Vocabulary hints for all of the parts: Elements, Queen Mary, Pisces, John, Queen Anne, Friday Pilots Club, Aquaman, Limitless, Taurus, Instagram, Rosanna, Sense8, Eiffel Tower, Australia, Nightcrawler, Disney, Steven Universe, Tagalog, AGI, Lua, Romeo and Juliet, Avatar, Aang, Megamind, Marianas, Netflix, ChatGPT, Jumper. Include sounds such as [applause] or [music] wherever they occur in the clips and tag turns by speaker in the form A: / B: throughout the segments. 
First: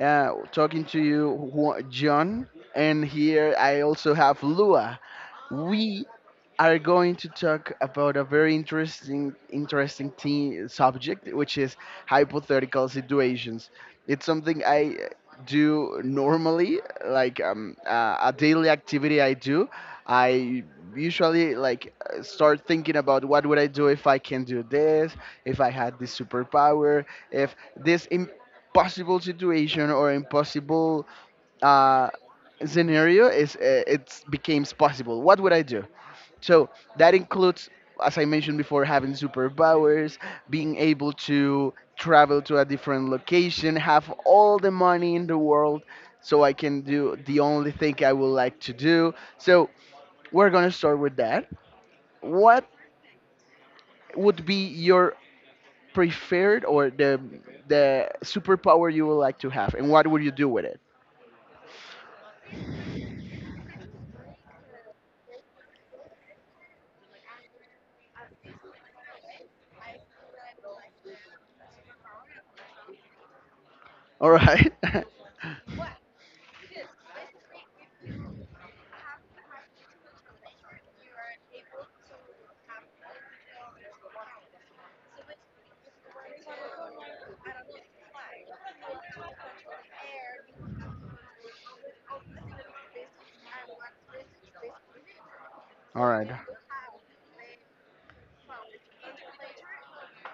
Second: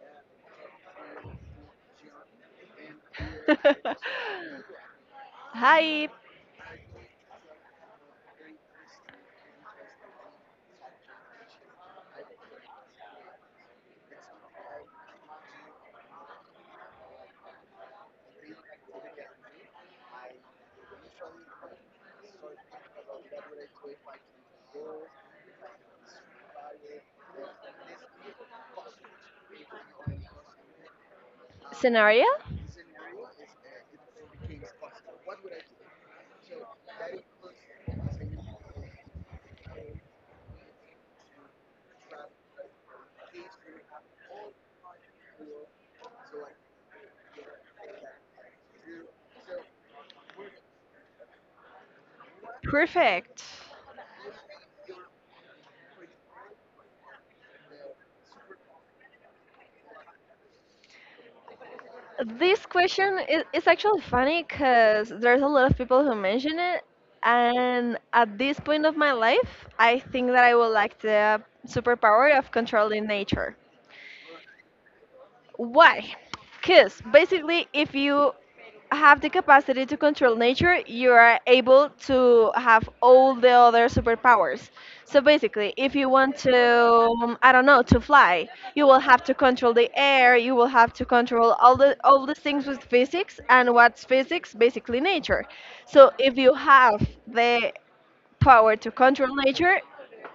A: talking to you, John, and here I also have
B: [laughs]
A: Lua. We
B: Hi,
A: are going to talk about a very interesting thing, subject, which is hypothetical situations. It's something I do normally, like a daily activity I do. I usually like start thinking about what would I do if I can do this, if I had this superpower, if this impossible situation or impossible uh,
B: scenario?
A: scenario is it becomes possible. What would I do? So that includes, as I mentioned before, having superpowers, being able to travel to a different location, have all the money in the world so I can do the only thing I would like to do. So we're going to start with that. What
B: Perfect.
A: would be your preferred, or the superpower you would like to have, and what would you do with it?
B: This question is actually funny because there's a lot of people who mention it, and at this point of my life, I think that I would like the superpower of controlling nature.
A: All right. [laughs]
B: Why? Because basically, if you have the capacity to control nature, you are able to have all the other superpowers. So basically, if you want to, I don't know, to fly, you will have to control the air. You will have to control all the things with physics, and what's physics? Basically, nature.
A: All
B: So
A: right.
B: if you have the power to control nature,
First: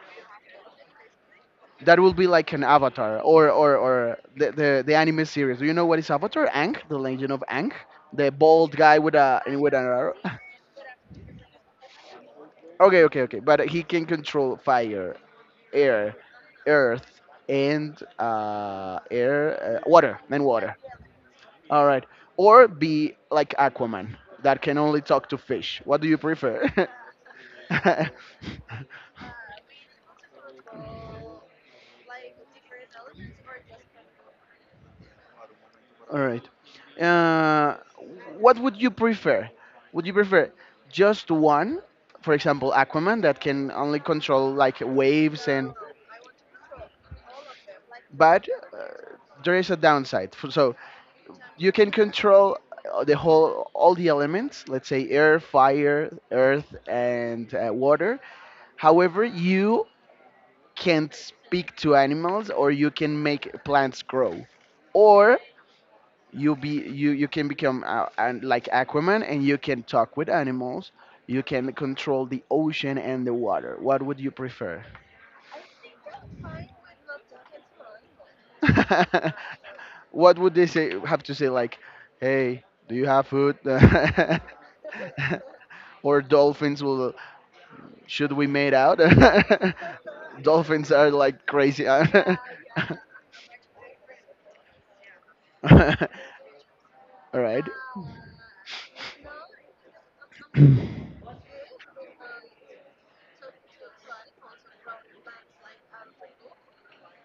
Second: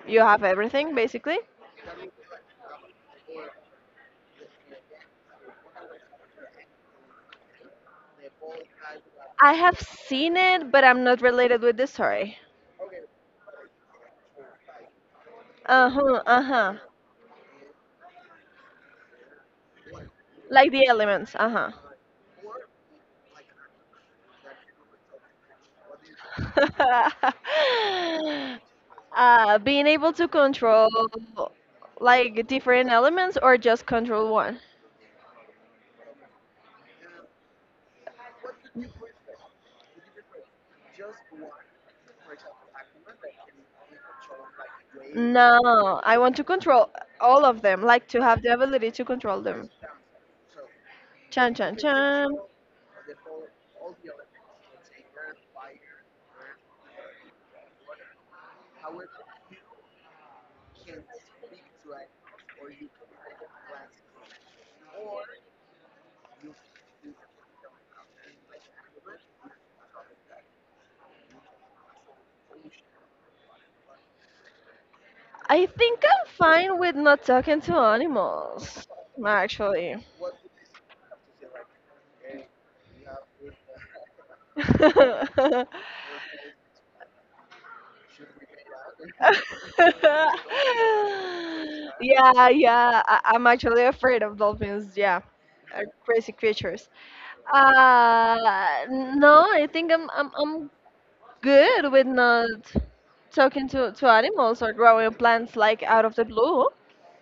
B: you have everything basically.
A: That will be like an Avatar, or the anime series. Do you know what is Avatar? Aang, the Legend of Aang, the bald guy with a
B: I
A: with
B: have
A: an arrow. [laughs]
B: seen it, but I'm not related with the story.
A: Okay, okay, okay. But he can control fire, air,
B: Uh-huh, uh-huh.
A: earth, and air, water, and
B: Like
A: water.
B: the elements, uh-huh.
A: All right. Or be like Aquaman, that can only talk to fish. What do you prefer? [laughs]
B: [laughs] Being able to control like different elements or just control one?
A: All right. Uh, what would you prefer? Would you prefer just one, for example, Aquaman that can only control like waves? And
B: No, I want to control all of them, like to have
A: but
B: the
A: uh,
B: ability to control
A: there
B: them.
A: is a downside. So
B: Chan
A: you
B: chan
A: can
B: chan.
A: control the whole all the elements, let's say air, fire, earth, and water. However, you can't speak to animals, or you can make plants grow, or you be you you can become and like Aquaman, and you can talk with animals. You can control the ocean and the water. What would you prefer?
B: I think I'm fine with not talking to animals,
A: [laughs]
B: actually.
A: What would they say have to say, like, hey, do you have food? [laughs]
B: [laughs]
A: Or dolphins will should we made out?
B: [laughs]
A: [laughs] Dolphins are like crazy. [laughs] All
B: yeah, yeah. I'm actually afraid of dolphins. Yeah, crazy creatures.
A: right.
B: No, I think I'm good with not talking to animals or growing plants like out of the blue.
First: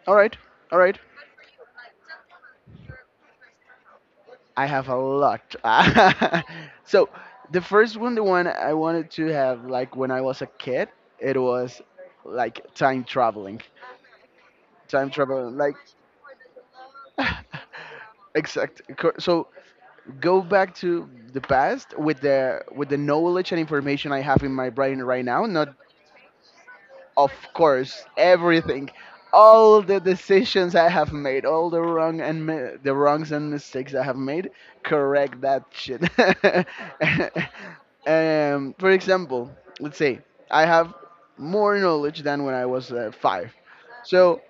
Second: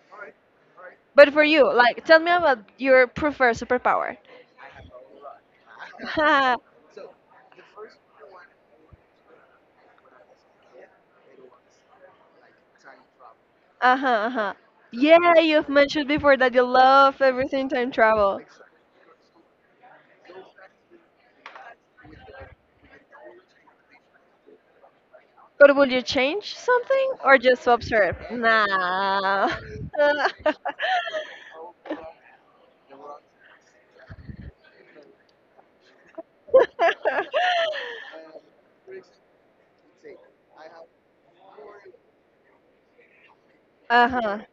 A: All right, all right.
B: But for you, like, tell me about your preferred superpower.
A: I have a lot. [laughs] So
B: [laughs]
A: the first one, the one I wanted to have, like when I was a kid, it was like time traveling.
B: Uh-huh, uh-huh.
A: Time
B: Yeah,
A: travel,
B: you've
A: like,
B: mentioned before that you love everything time
A: [laughs]
B: travel.
A: So go back to the past with the knowledge and information I have in my brain right now, not...
B: But will you change something
A: Of
B: or just
A: course,
B: observe?
A: everything,
B: Nah.
A: all the decisions I have made, all the wrongs and mistakes I have made. Correct that shit. [laughs] For example, let's say I have more knowledge than when I was
B: [laughs]
A: 5,
B: [laughs] Uh-huh.
A: so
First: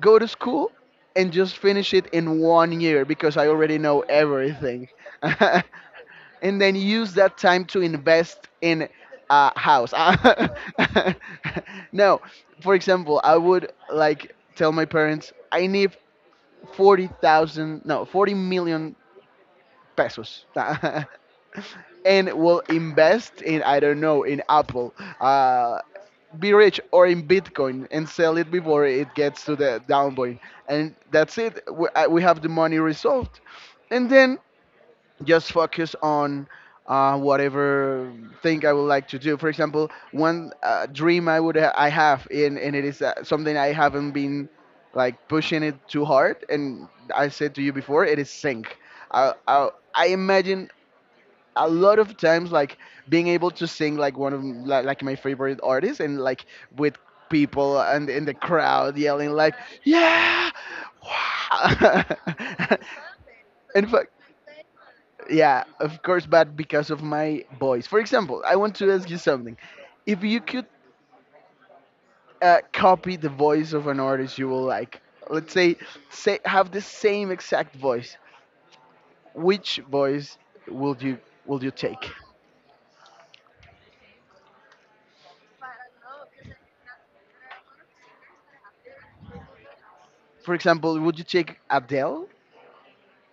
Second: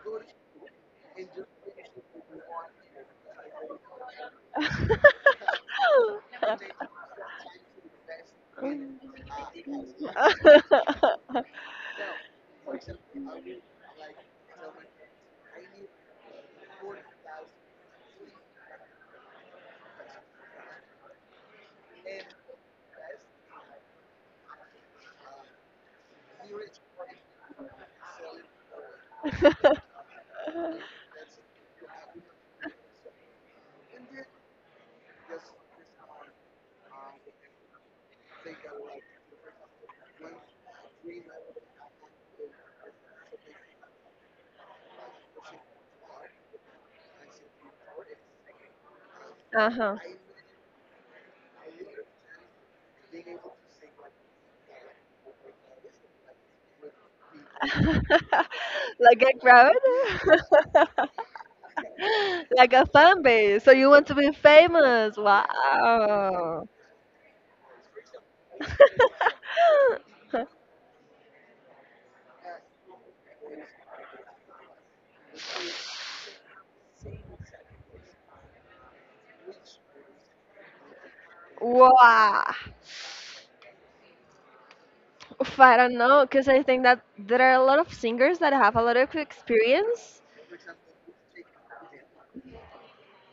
A: go to school and just finish it in one year because I already know everything. [laughs]
B: [laughs]
A: And then use that time to invest in a house. [laughs] No, for example, I would like tell my parents I need 40,000, no, 40 million pesos, [laughs] and will invest in, I don't know, in Apple. Uh, be rich, or in Bitcoin, and sell it before it gets to the down point, and that's it. We have the money resolved, and then just focus on whatever thing I would like to do. For example, one dream I would ha- I have, and it is something I haven't been like pushing it too hard. And I said to you before, it is sing. I I,
B: Uh-huh.
A: I imagine a lot of times, like, being able to sing like like my favorite artists, and, like, with people and in the
B: [laughs]
A: crowd
B: Like
A: yelling
B: a
A: like,
B: crowd?
A: yeah, wow.
B: [laughs] Like a fan base. So
A: [laughs] In
B: you want
A: fact,
B: to be famous.
A: yeah, of course, but
B: Wow.
A: because of my voice. For example, I want to ask you something. If you could copy the voice of an artist you will like, let's say, have the
B: [laughs]
A: same exact voice, which voice would you take?
B: Wow. Oof, I don't know, because I think that there are a lot of singers that have a lot of experience.
A: For example, would you take Adele?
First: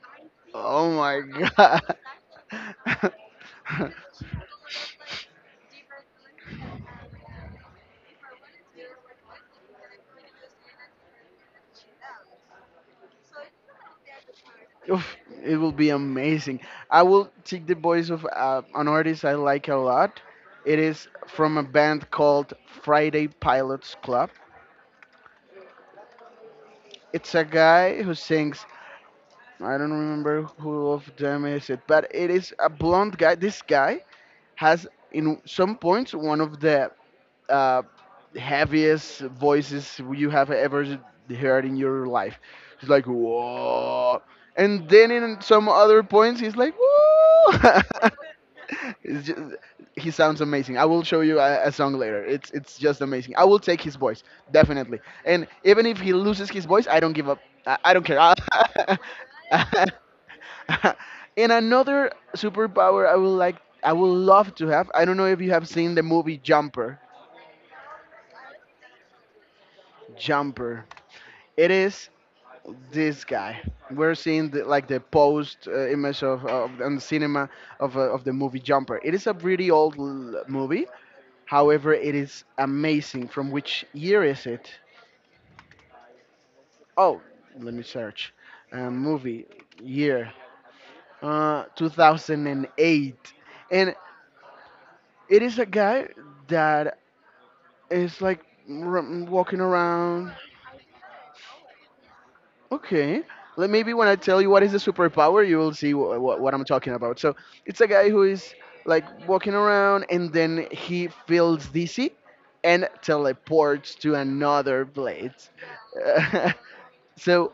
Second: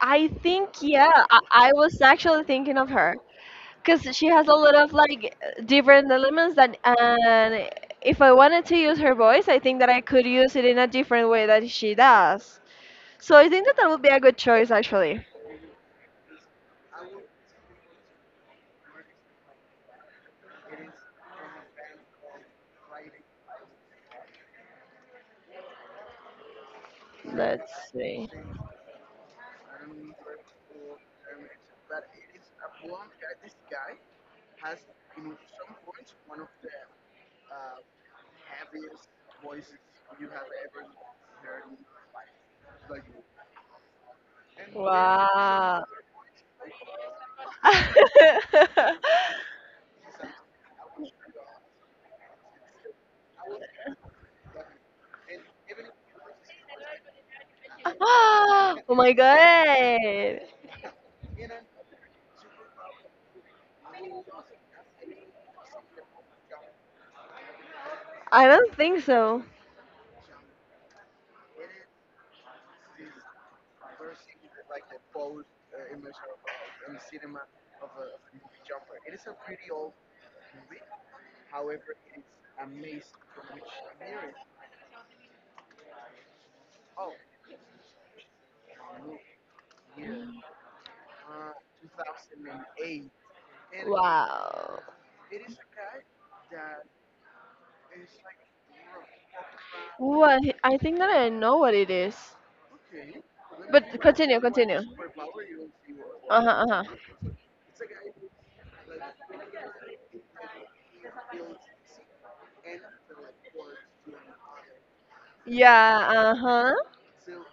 B: I think,
A: Oh
B: yeah,
A: my
B: I was actually thinking of
A: god.
B: her
A: [laughs]
B: because she has a lot of like different elements that, and if I wanted to use her voice, I think that I could use it in a different way that she does. So I think that that would be a good choice,
A: Oof,
B: actually.
A: it will be amazing. I will take the voice of an artist I like a lot. It is from a band called Friday Pilots Club. It's a
B: Let's
A: guy who
B: see.
A: sings. I don't remember who of them is it, but it is a blonde guy. This guy has in some points one of the uh, heaviest voices you have ever heard in your life. It's like whoa, and then in some
B: Wow.
A: other points he's like whoa. [laughs] It's just,
B: [laughs]
A: he sounds amazing. I will show you a song later. It's just amazing. I will take his voice definitely, and even if he loses his voice, I don't give up. I don't care.
B: Oh my
A: [laughs]
B: god.
A: And another superpower I would like, I would love to have. I don't know if you have seen the movie Jumper.
B: I don't think so.
A: jumper. It is this guy. We're seeing the, like, the post image of on the cinema of the movie Jumper. It is a pretty old movie. However, it is amazing. From which year is it? Oh, let me search. Movie year, 2008. And
B: Wow.
A: it is a guy that is like walking around.
B: What? I think that I know what it is.
A: Okay. Let, maybe
B: But
A: when I tell
B: continue,
A: you what is the
B: continue.
A: superpower, you will see
B: Uh
A: what I'm
B: huh, uh huh.
A: talking about. So it's a guy who is like walking around, and then he feels dizzy and teleports to another place.
B: Yeah, uh huh.
A: [laughs] So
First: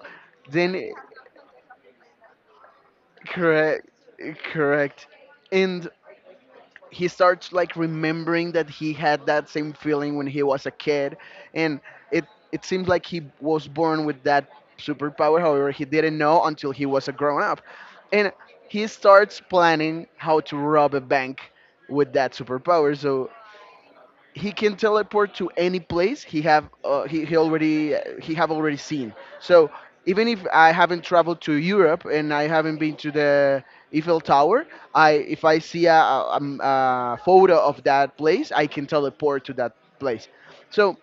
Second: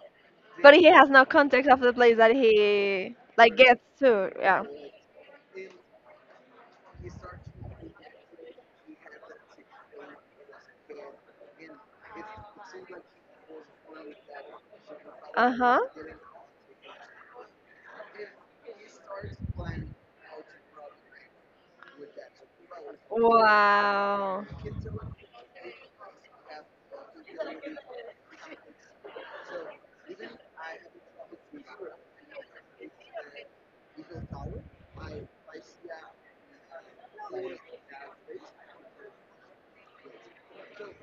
B: But he
A: then,
B: has no context of the place that he like gets
A: correct,
B: to. Yeah.
A: correct. And he starts like remembering that he had that same feeling when he was a kid, and it it seems like he was born with that superpower.
B: Uh
A: However,
B: huh.
A: he didn't know until he was a grown up. And he starts planning how to rob a bank with that superpower. So
B: Wow.
A: he can teleport to any place he have he already he have already seen. So even if I haven't traveled to Europe, and I haven't been to the Eiffel Tower, I if I see a photo of that place, I can teleport to that place. So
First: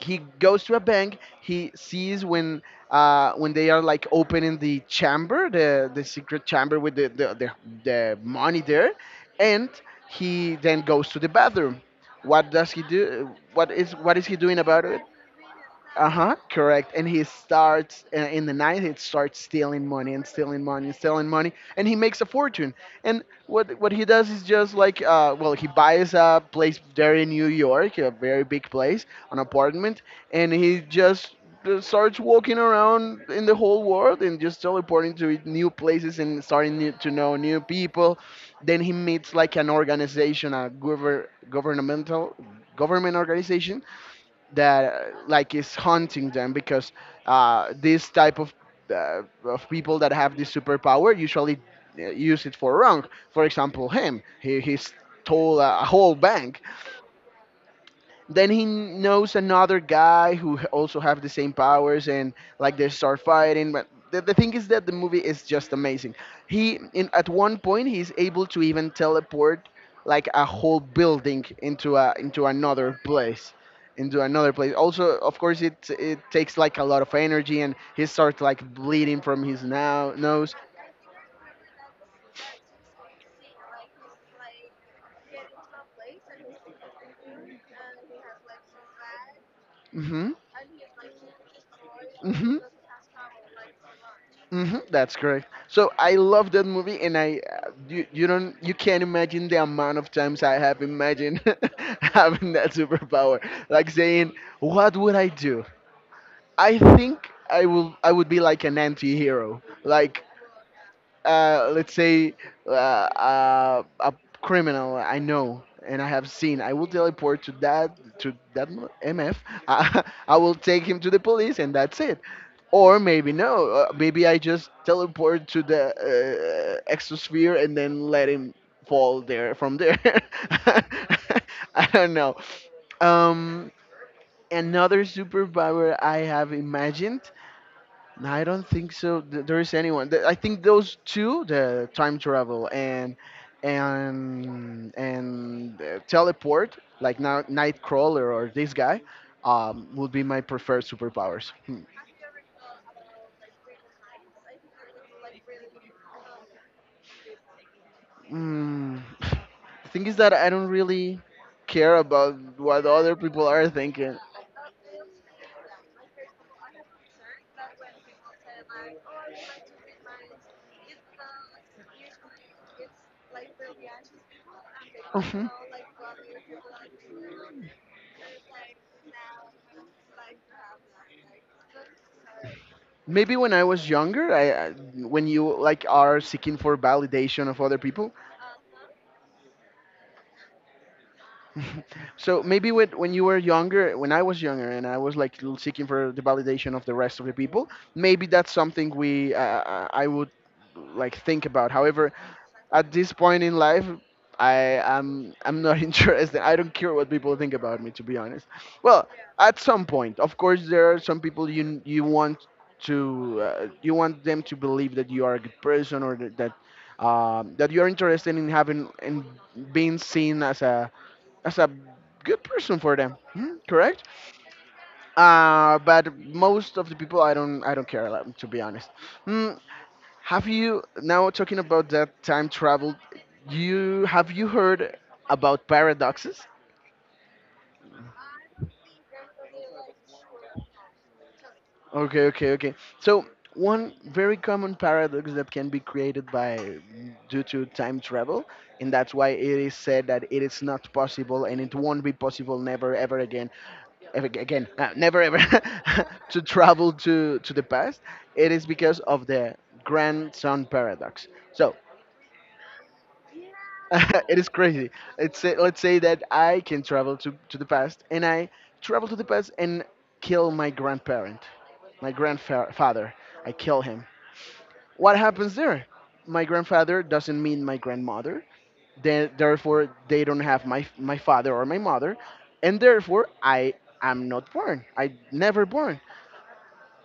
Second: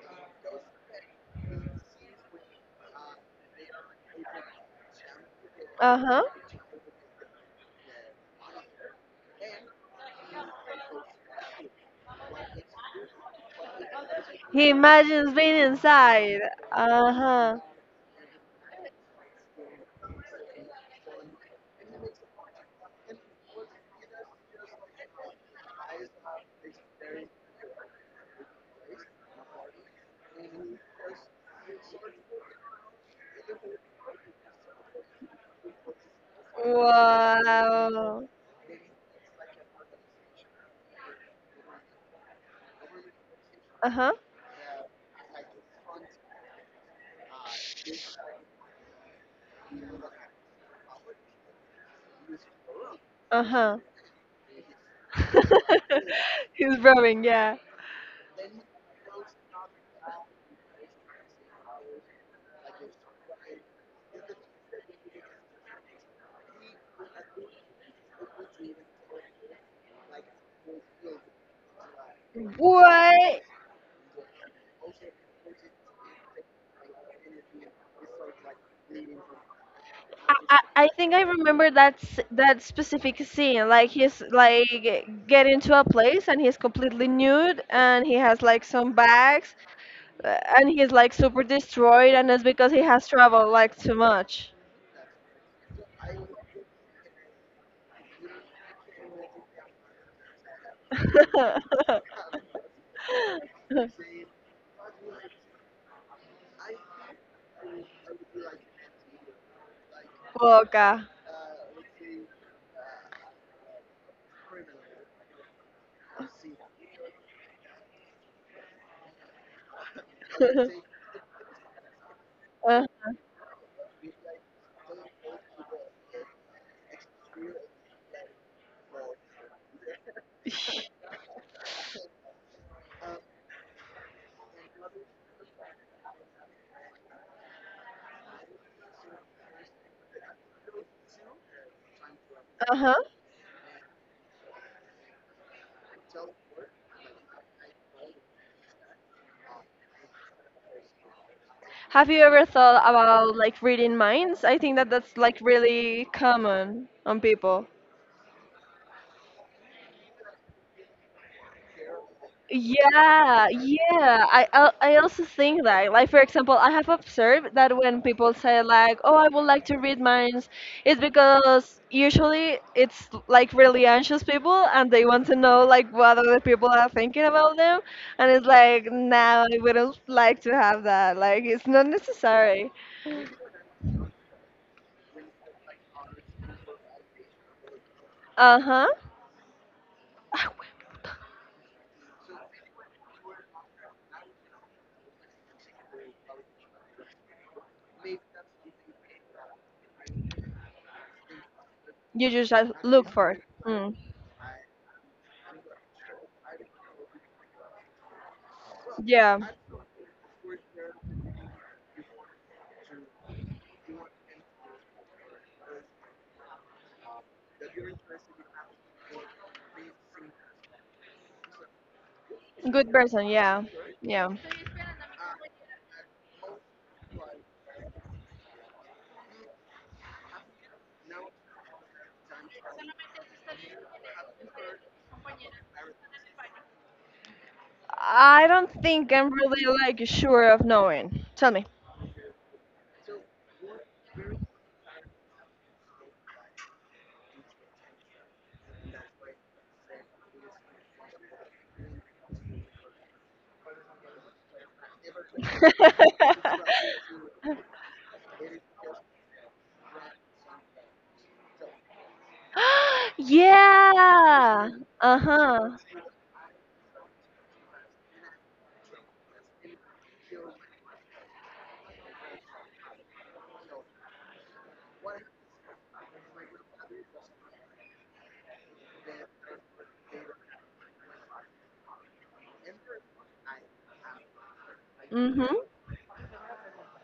A: he goes to a bank. He sees when they are like opening the chamber, the
B: Uh-huh.
A: secret chamber with the money there. And he then goes to the bathroom. What does he do? What is he doing
B: He
A: about it?
B: imagines being
A: Uh huh,
B: inside.
A: correct. And he
B: Uh-huh.
A: starts, in the night, he starts stealing money, and stealing money, and stealing money, and he makes a fortune. And what he does is just like, well, he buys a place there in New York, a very big place, an apartment, and he just starts walking around in the whole world and just teleporting to new places, and to know new people.
B: Wow.
A: Then he meets like an organization, a government organization
B: Uh-huh.
A: that like is haunting them, because this type of people that have this superpower usually use it for wrong. For
B: Uh-huh.
A: example, him, he stole a
B: [laughs]
A: whole bank.
B: He's rubbing, yeah.
A: Then he knows another guy who also have the same powers, and like they start fighting. But the thing is that the movie is just amazing. He, in at one point, he's able to even teleport like a whole building
B: What?
A: into another place also. Of course, it takes like a lot of energy, and he starts like bleeding from his now
B: I,
A: nose.
B: I I think I remember that that specific scene. Like he's like get into a place and he's completely nude and he has like some bags
A: Hmm.
B: and he's like super destroyed and it's
A: Hmm.
B: because he has traveled like too much.
A: Hmm, that's correct. So I love that movie. And you don't, you can't imagine the amount of times I have imagined
B: [laughs]
A: [laughs] having that superpower, like saying, "What would I do?" I think I would be like an anti-hero. Like,
B: Boca.
A: let's say, uh, a criminal I know and I have seen, I will teleport to that, MF. [laughs] I will take him to
B: [laughs]
A: the police, and that's it.
B: uh
A: Or maybe no, maybe I just teleport to the exosphere and then let him fall there from there. [laughs] I don't know. Um, another superpower I have imagined. No, I don't think so. There is anyone. I think those two, the time travel,
B: huh.
A: and teleport, like, now Nightcrawler or this guy, would be my preferred superpowers. Hmm.
B: Have you ever thought about like reading minds? I think that that's like really common on people.
A: Mm. [sighs] The thing is that I don't really care about what other people
B: Yeah,
A: are thinking.
B: yeah. I also think that, like for example, I have observed that when people say like, "Oh, I would like to read minds," it's because usually it's like really anxious people and they want to know like what other people are thinking about them,
A: Mhm.
B: and it's like, "Nah, I wouldn't like to have that. Like, it's not necessary."
A: Maybe when I was younger, when you, like, are seeking for validation of other people.
B: Uh huh. [laughs]
A: [laughs] So maybe when you were younger, when I was younger, and I was like seeking for the validation of the rest of the people, maybe that's something we I would like think about. However,
B: You just have
A: at
B: look
A: this
B: for it.
A: point in life,
B: Mm.
A: I I'm not [laughs] interested. I don't care what people think about me, to be honest. Well,
B: Yeah,
A: at some point of course there are some people you want to you want them to believe that you are a good person or that you're interested in having and being seen as a good person
B: good
A: for them.
B: person.
A: Hmm,
B: Yeah,
A: correct.
B: yeah.
A: But most of the people I don't care, like, to be honest. Hmm, have you now talking about that time travel, you have you heard about paradoxes?
B: I don't think I'm really like sure of knowing. Tell me.
A: Okay, okay, okay. So one very common paradox that can be created by due to time travel, and that's why it is said that it is not possible and it won't be possible never ever again, ever again, never ever [laughs] to
B: [laughs]
A: travel to the
B: [gasps]
A: past. It is because of the grandson paradox. So [laughs] it is
B: yeah.
A: crazy.
B: Uh huh.
A: Let's say that I can travel to the past and I travel to the past and kill my grandparent, my grandfather. I kill him. What happens there? My grandfather doesn't mean my grandmother. Then, therefore, they don't have my father or my mother. And therefore, I am not born. I
B: Mhm.
A: never born.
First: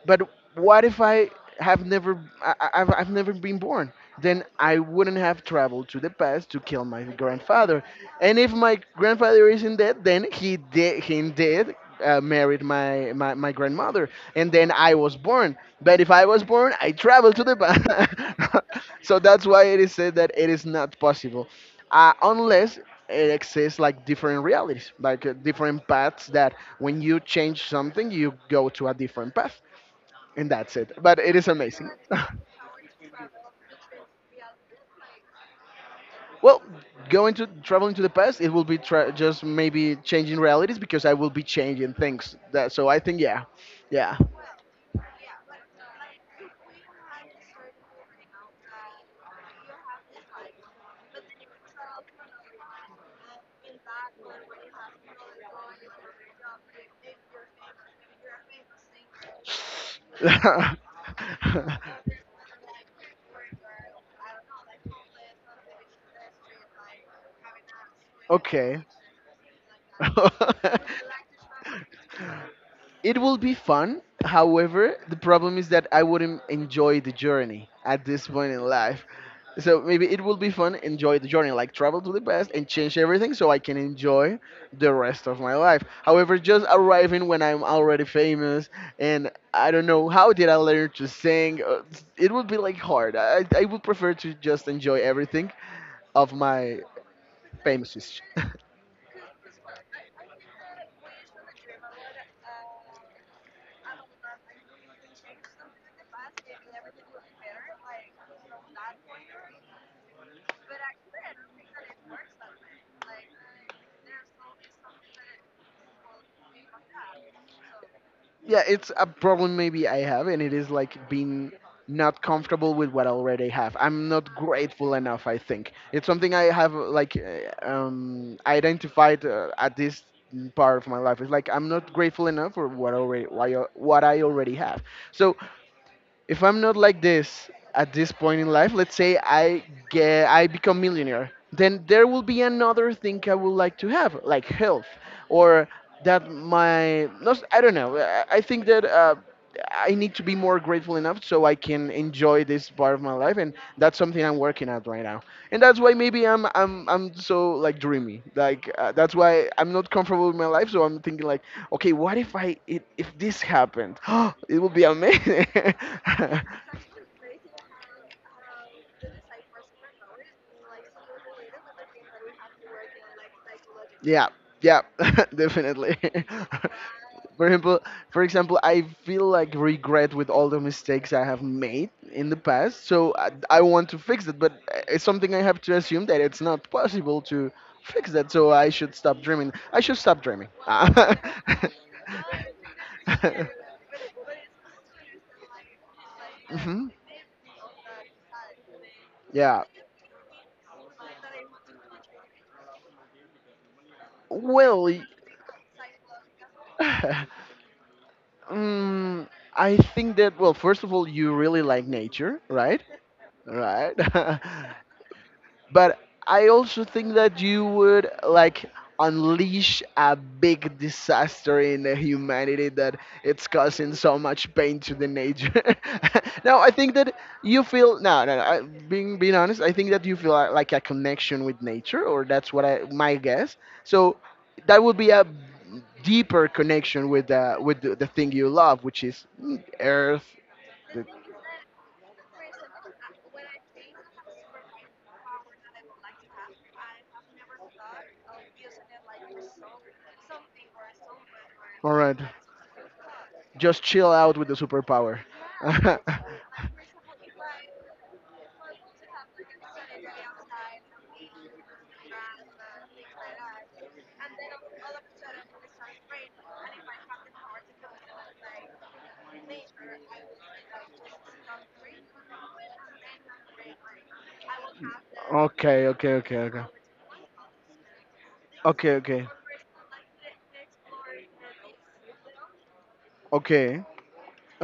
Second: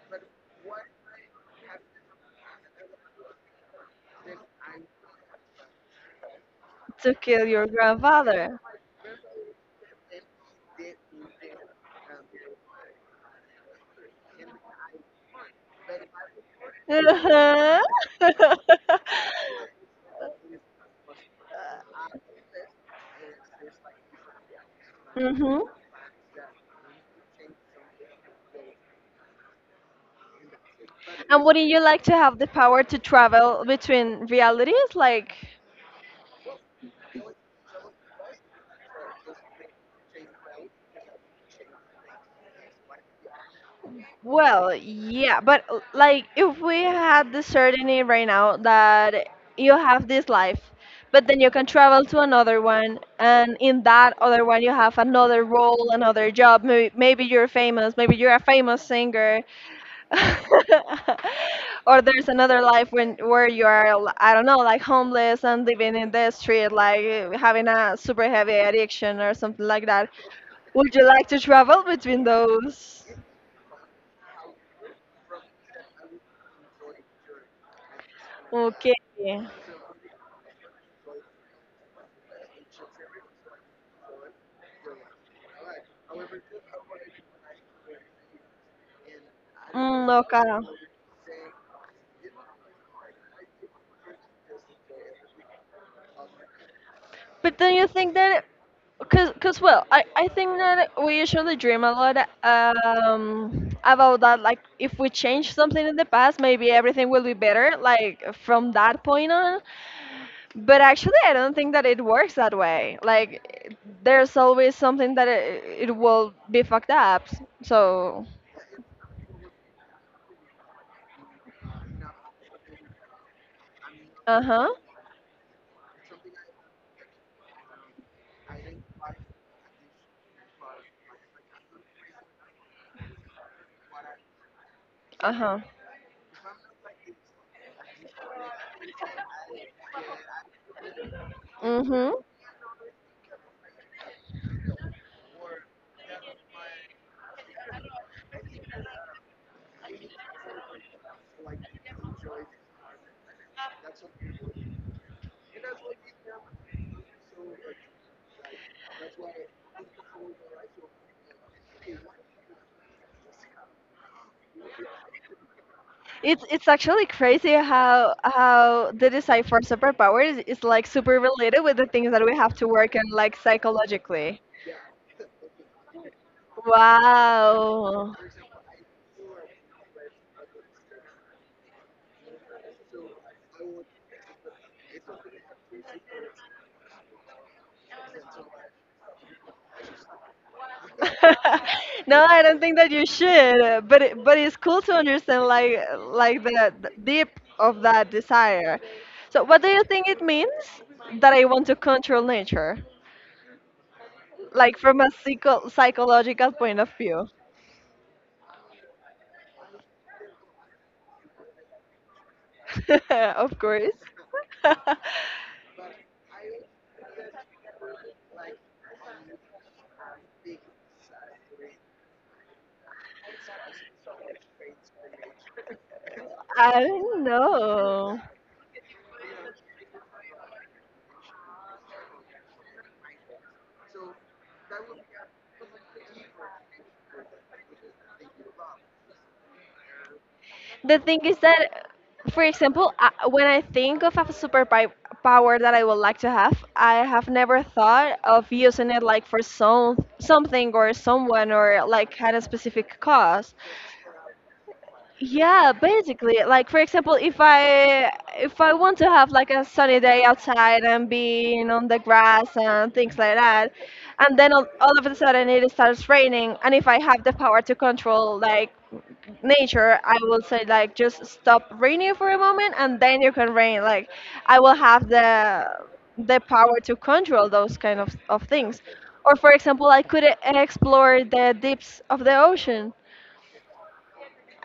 A: But what if I have never I've never been born? Then I wouldn't have traveled to the past to kill my
B: To kill your
A: grandfather. And if
B: grandfather.
A: my grandfather isn't dead, then he indeed married my grandmother, and then I was born. But if I was born, I
B: Uh
A: traveled to the
B: huh.
A: past. [laughs] So that's why it is said that it is not possible, unless it exists like different realities,
B: [laughs]
A: like
B: mhm.
A: different paths that when you change something, you go to a different path, and that's it. But it
B: And
A: is
B: wouldn't you
A: amazing.
B: like to have the power to travel between realities? Like,
A: [laughs] Well, going to traveling to the past, it will be just maybe changing realities because I will be changing things. That, so I think yeah, yeah.
B: well, yeah, but like if we had the certainty right now that you have this life, but then you can travel to another one, and in that other one you have another role, another job. Maybe, maybe you're famous, maybe you're a famous singer, [laughs] or there's another life when where you are I don't know like homeless and living in the street like eh, having a super
A: [laughs]
B: heavy
A: Okay.
B: addiction or something like that. Would you like
A: [laughs]
B: to travel between those?
A: It will be fun. However, the problem is that I wouldn't enjoy the journey at this point in
B: Okay.
A: life. So maybe it will be fun, enjoy the journey, like travel to the past and change everything so I can enjoy the rest of my life. However, just arriving when I'm already famous and I don't
B: Mm,
A: know how
B: okay.
A: did I learn to sing, it would be like hard. I would prefer to just enjoy everything of my
B: But don't you
A: famous
B: think
A: history. [laughs]
B: that Cause, well, I think that we usually dream a lot about that. Like, if we change something in the past, maybe everything will be better. Like from that point on. But actually, I don't think that it works that way. Like, there's always something that it will be fucked up. So,
A: Yeah, it's a problem maybe I have, and it is like being not comfortable with what I already have. I'm not
B: uh huh,
A: grateful enough. I think it's something I have like identified at this part of my life. It's like I'm not grateful enough for what already why, what I already have.
B: uh
A: So
B: huh.
A: if I'm not like this at this point in life, let's say I become millionaire, then there
B: Mhm.
A: will be another thing I would like to have, like health, or that my no, I don't know. I think that I need to be more grateful enough so I can enjoy this part of my life, and that's something I'm working at right now. And that's why maybe I'm so like dreamy. Like that's why I'm not comfortable with my life, so I'm thinking like okay, what if if this happened? [gasps] It would be amazing. [laughs]
B: It's actually crazy how the desire for superpowers is like super related with the things that we have to work on, like
A: Yeah,
B: psychologically.
A: yeah, [laughs] definitely. [laughs] for example,
B: Wow.
A: for example, I feel like regret with all the mistakes I have made in the past. So I want to fix it, but it's something I have to assume that it's not possible to fix that. So I should stop dreaming. I should stop dreaming. [laughs]
B: [laughs] No, I don't think that you should. But but it's cool to understand like the
A: Mhm.
B: deep of that desire. So what
A: Yeah.
B: do you think it means that I want to control nature? Like
A: Well.
B: from a psycho psychological point of
A: [sighs]
B: view.
A: [laughs] Mm, I think that well, first of all, you really like nature, right?
B: [laughs] Of course.
A: Right.
B: [laughs]
A: [laughs] But I also think that you would like unleash a big disaster in the humanity that it's causing so much pain to the nature. [laughs] Now I
B: I
A: think that
B: don't
A: you feel
B: know.
A: no, no, no being being honest, I think that you feel like a connection with nature, or that's what I my guess. So that would be a deeper connection with the thing you love, which is earth.
B: The
A: The,
B: thing is that, for example, I, when I think of a power that I would like to have, I have never thought of using it like for some something or someone or
A: All right.
B: like at a specific cause.
A: Just chill out with the superpower. [laughs]
B: Yeah, basically, like for example, if I want to have like a sunny day outside and being on the grass and things like that, and then all of a sudden it starts raining, and if I have the power to control like nature, I will say like just stop raining for a moment and then you can rain. Like I will have the
A: Okay, okay, okay, okay.
B: power to control those kind of things.
A: Okay, okay.
B: Or for example, I could explore the deeps of the ocean
A: Okay.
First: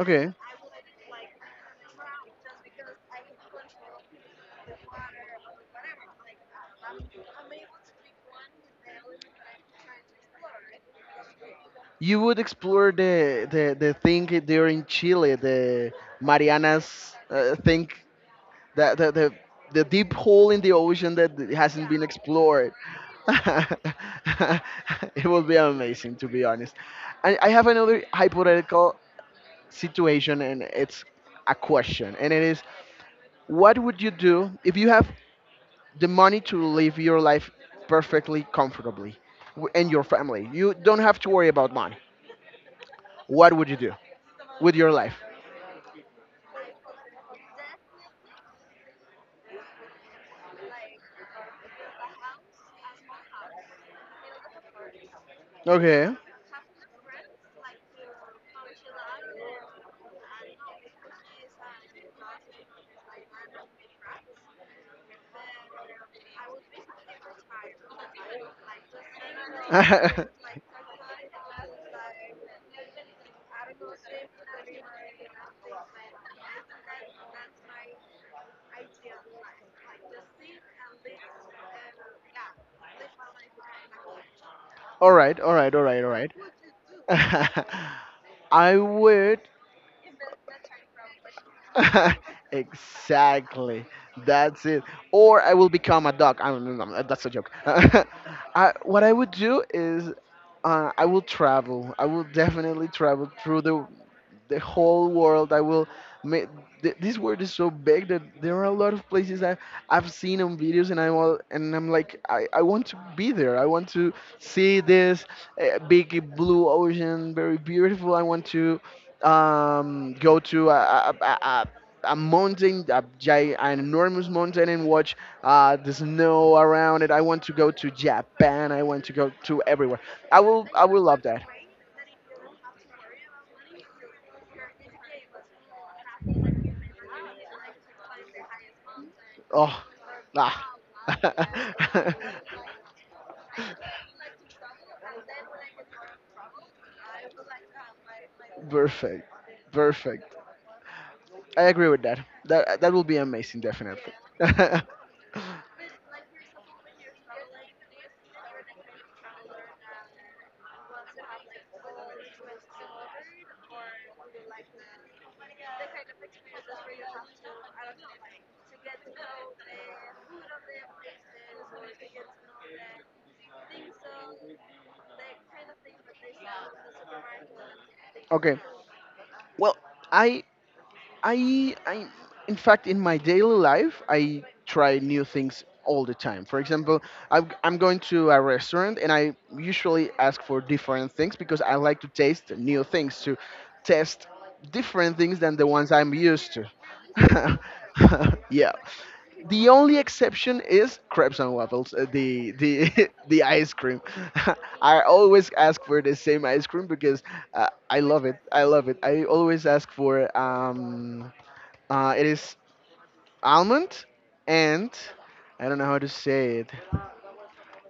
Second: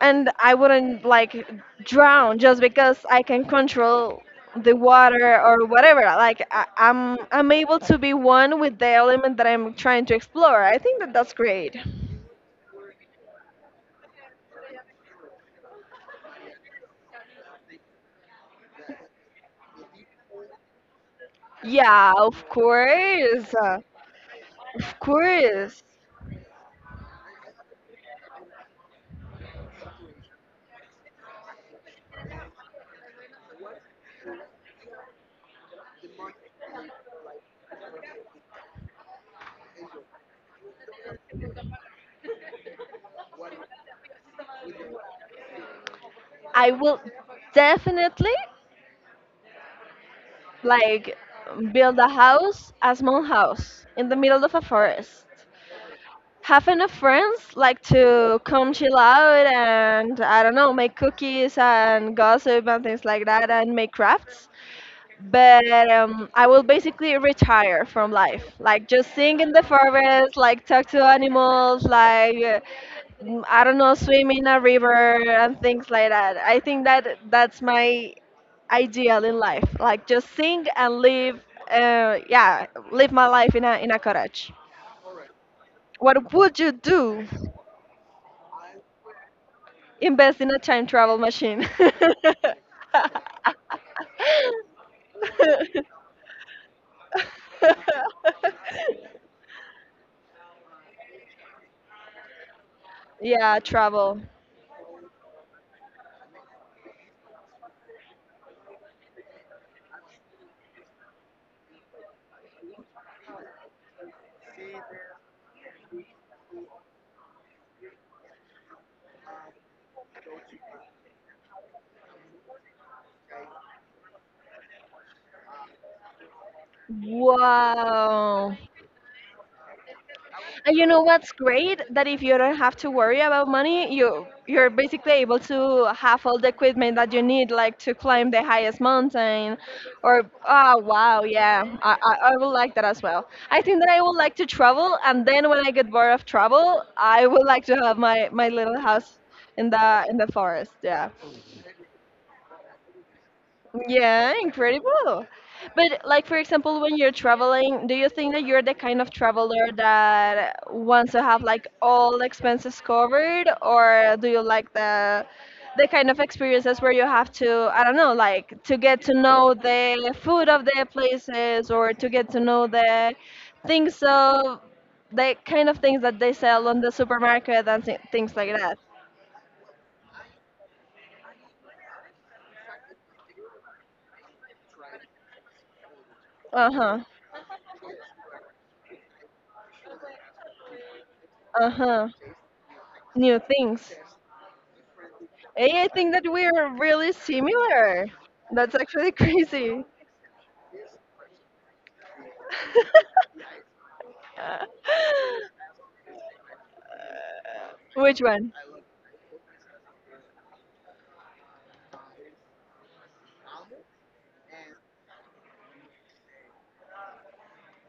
B: and I wouldn't like drown just because I can control the water or whatever. Like I'm able to be one with the element that I'm trying to explore. I think that that's great.
A: You would explore the thing there in Chile, the Marianas thing the the the, the deep hole in the ocean that hasn't been
B: Yeah, of
A: explored. [laughs]
B: course. Of
A: It will be
B: course.
A: amazing, to be honest. I have another hypothetical situation, and it's a question, and it is, what would you do if you have the money to live your life perfectly comfortably and your family, you don't have to worry about money? What would you do with your life?
B: I will definitely like build a house, a small house in the middle of a forest.
A: Okay.
B: Have enough friends like to come chill out and I don't know, make cookies and gossip and things like that and make crafts. But I will basically retire from life, like just sing in the forest,
A: [laughs]
B: like talk to animals, like mm, I don't know, swim in a river and things like that. I think that that's my ideal in life, like just sing and live, yeah, live my life in a cottage.
A: All right, all right, all right, all
B: What
A: right.
B: would you do?
A: [laughs] I would.
B: Invest in a time travel machine.
A: [laughs] Exactly. That's it. Or I will become a dog. I don't know. That's a joke. [laughs] What I would
B: [laughs]
A: do is I will travel. I will definitely travel
B: Yeah,
A: through
B: travel.
A: the whole world. I will. ma- This world is so big that there are a lot of places I've seen on videos, and I'm like, I want to be there. I want to see this big blue ocean, very beautiful. I want to go to a mountain, an enormous mountain, and watch the snow around it. I want to go to
B: Wow.
A: Japan. I want to go to everywhere.
B: And
A: I
B: you
A: will
B: know
A: love
B: what's
A: that.
B: great? That if you don't have to worry about money, you're basically able to have all the equipment that you need, like to climb the highest mountain,
A: Oh,
B: or
A: nah.
B: oh wow, yeah,
A: [laughs]
B: I would like that as well. I think that I would like to travel, and then when I get bored of travel, I would like to have my little house
A: Perfect.
B: in the
A: Perfect.
B: forest. Yeah.
A: I agree with that. That that will be amazing, definitely.
B: Yeah,
A: [laughs]
B: incredible. But like for example, when you're traveling, do you think that you're the kind of traveler that wants to have like all expenses covered, or do you like the kind of experiences where you have to, I don't know, like to get to know the food of the places or to get to know the things of the kind of things that they sell on the supermarket and things like
A: Okay.
B: that.
A: Well, I I, in fact, in my daily life, I try new things all the time. For
B: Uh-huh.
A: example, I'm going to a restaurant and I usually ask for different things because I like to
B: Uh-huh.
A: taste new things, to
B: New things.
A: test different things than the
B: Hey, I
A: ones
B: think
A: I'm
B: that we
A: used
B: are really
A: to.
B: similar.
A: [laughs] Yeah.
B: That's actually
A: The
B: crazy.
A: only exception is crepes and waffles, the [laughs] the ice cream. [laughs] I always
B: [laughs]
A: ask for the same ice cream because I
B: Which
A: love it.
B: one?
A: I love it. I always ask for it is almond and I don't know how to say it.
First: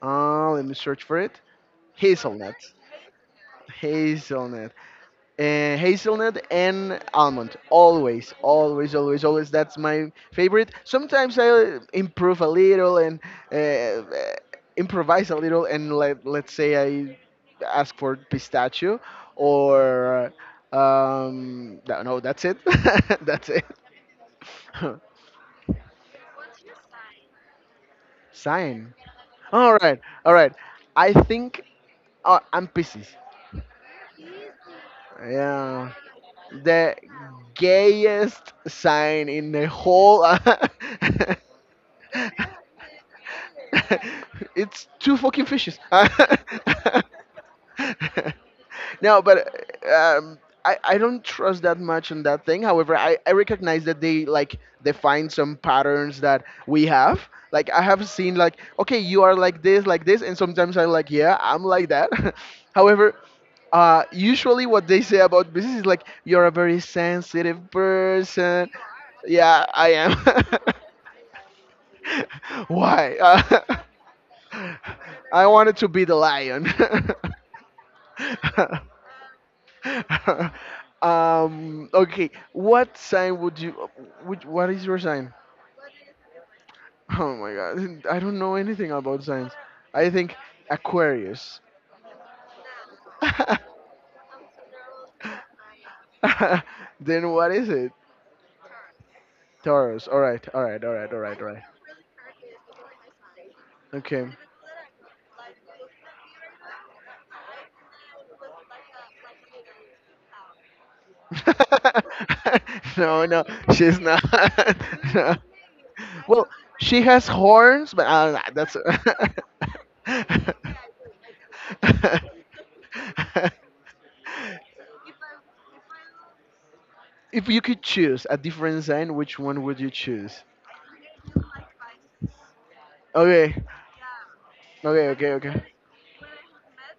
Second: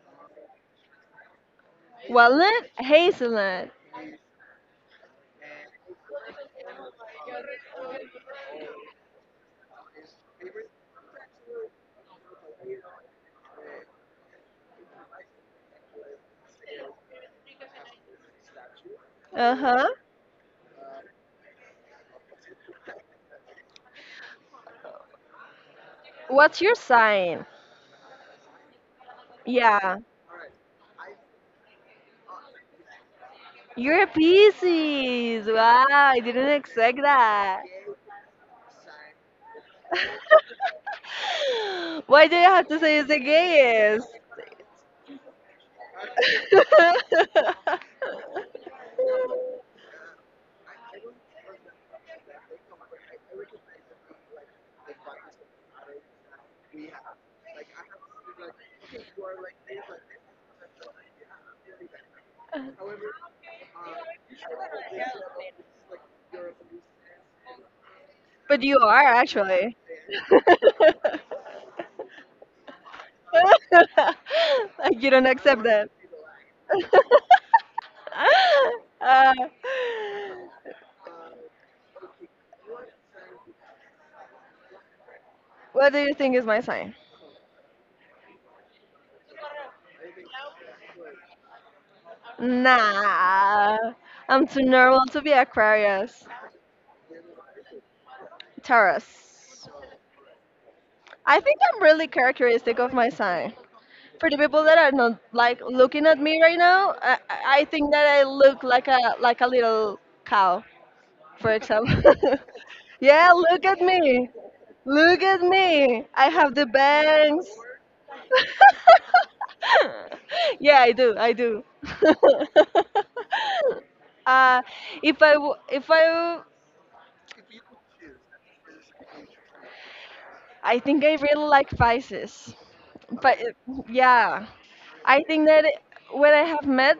A: Let me search for it. Hazelnut.
B: Walnut? Hazelnut.
A: Hazelnut. Uh, hazelnut and almond. Always, always, always, always. That's my favorite. Sometimes I improve a little and uh, uh, improvise a little, and let's say I ask for pistachio
B: Uh huh.
A: or. No, no, that's it. [laughs] That's it.
B: What's your sign?
A: [laughs] Sign. All
B: Yeah.
A: right, all right. I think I'm Pisces.
B: You're a Pisces. Wow,
A: Yeah,
B: I didn't
A: the
B: expect that.
A: gayest sign in the whole. [laughs]
B: [laughs] Why do you have to say it's the gayest?
A: It's two fucking fishes. [laughs] No, but
B: [laughs]
A: um, I don't trust that much on that thing. However, I recognize that they like define some patterns that we have. Like I have seen like okay, you are like this, and sometimes I'm like yeah, I'm like that. [laughs] However, usually what they say about business is like you're a very sensitive
B: But
A: person.
B: you are
A: Yeah,
B: actually.
A: I am.
B: [laughs]
A: [laughs] Why?
B: Like you don't
A: [laughs] I
B: accept
A: wanted to
B: that.
A: be the lion.
B: [laughs]
A: [laughs]
B: uh,
A: Um, okay, what sign would you? Which, what is your sign?
B: what do you think is my sign?
A: Oh my god, I don't know anything about signs. I think Aquarius.
B: Nah, I'm too normal to be Aquarius.
A: [laughs] Then what is it?
B: Taurus.
A: Taurus. All right, all right, all right, all
B: I
A: right, all
B: think
A: right.
B: I'm really characteristic of my sign.
A: Okay.
B: For the people that are not like looking at me right now, I think that I look like a little cow, for example.
A: [laughs]
B: [laughs]
A: No,
B: yeah,
A: no,
B: look at
A: she's not.
B: me.
A: [laughs]
B: Look
A: No.
B: at me. I
A: Well,
B: have the
A: she has
B: bangs.
A: horns, but I don't know.
B: [laughs] yeah, I do. I do.
A: That's.
B: [laughs] uh,
A: [laughs]
B: if I w-
A: If you could choose a different sign, which one would you choose?
B: I think I really like Pisces, but
A: Okay,
B: yeah,
A: okay,
B: I
A: okay,
B: think
A: okay.
B: that when I have met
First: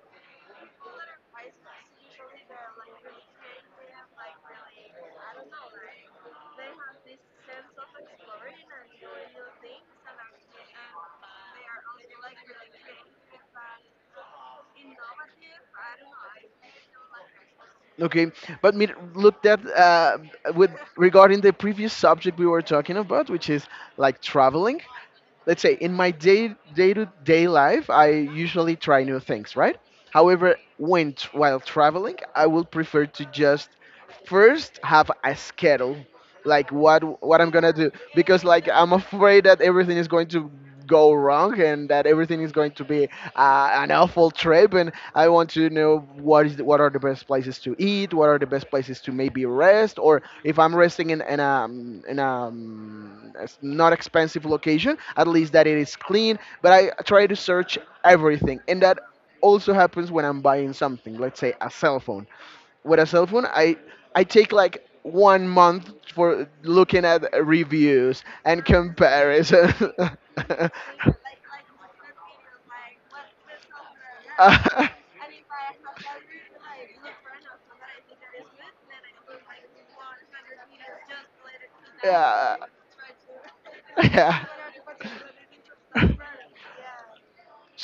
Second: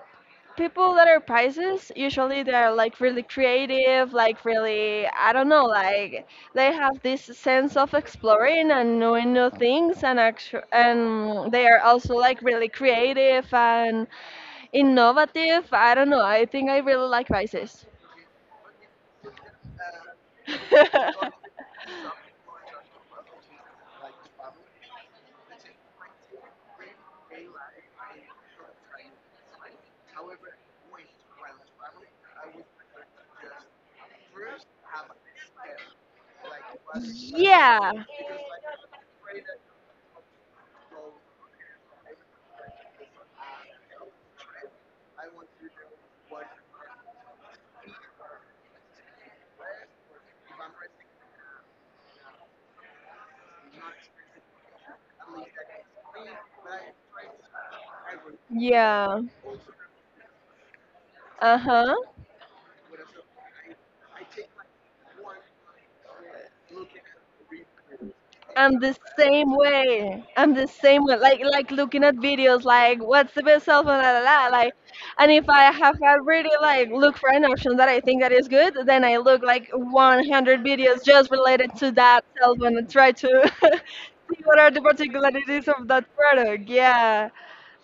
B: people that are prizes usually they're like really creative like really I don't know like they have this sense of exploring and knowing new things and and they are also like really creative and innovative I don't know I think I really like prizes
A: Okay, but me looked at with regarding the
B: [laughs]
A: previous subject we were talking about, which is like traveling. Let's say in my day life I usually try new things, right? However, while traveling I will prefer to just first have a schedule, like what I'm gonna do,
B: yeah
A: because like I'm afraid that everything is going to go wrong and that everything is going to be an awful trip, and I want to know what is the, what are the best places to eat, what are the best places to maybe rest, or if I'm resting in a, not expensive location, at least that it is clean. But I try to search everything, and that
B: yeah
A: also happens when I'm buying something, let's say a
B: uh-huh
A: cell phone. I take like 1 month for looking at reviews and
B: I'm the same
A: comparison.
B: way. I'm the same way. Like looking at videos, like
A: [laughs]
B: what's the best cell phone, la la la. Like,
A: [laughs]
B: and if I have already like look for an option that I think that is good, then I look like 100 videos just related to that cell
A: Yeah,
B: phone and try to [laughs] see
A: yeah.
B: what are the particularities of that product. Yeah,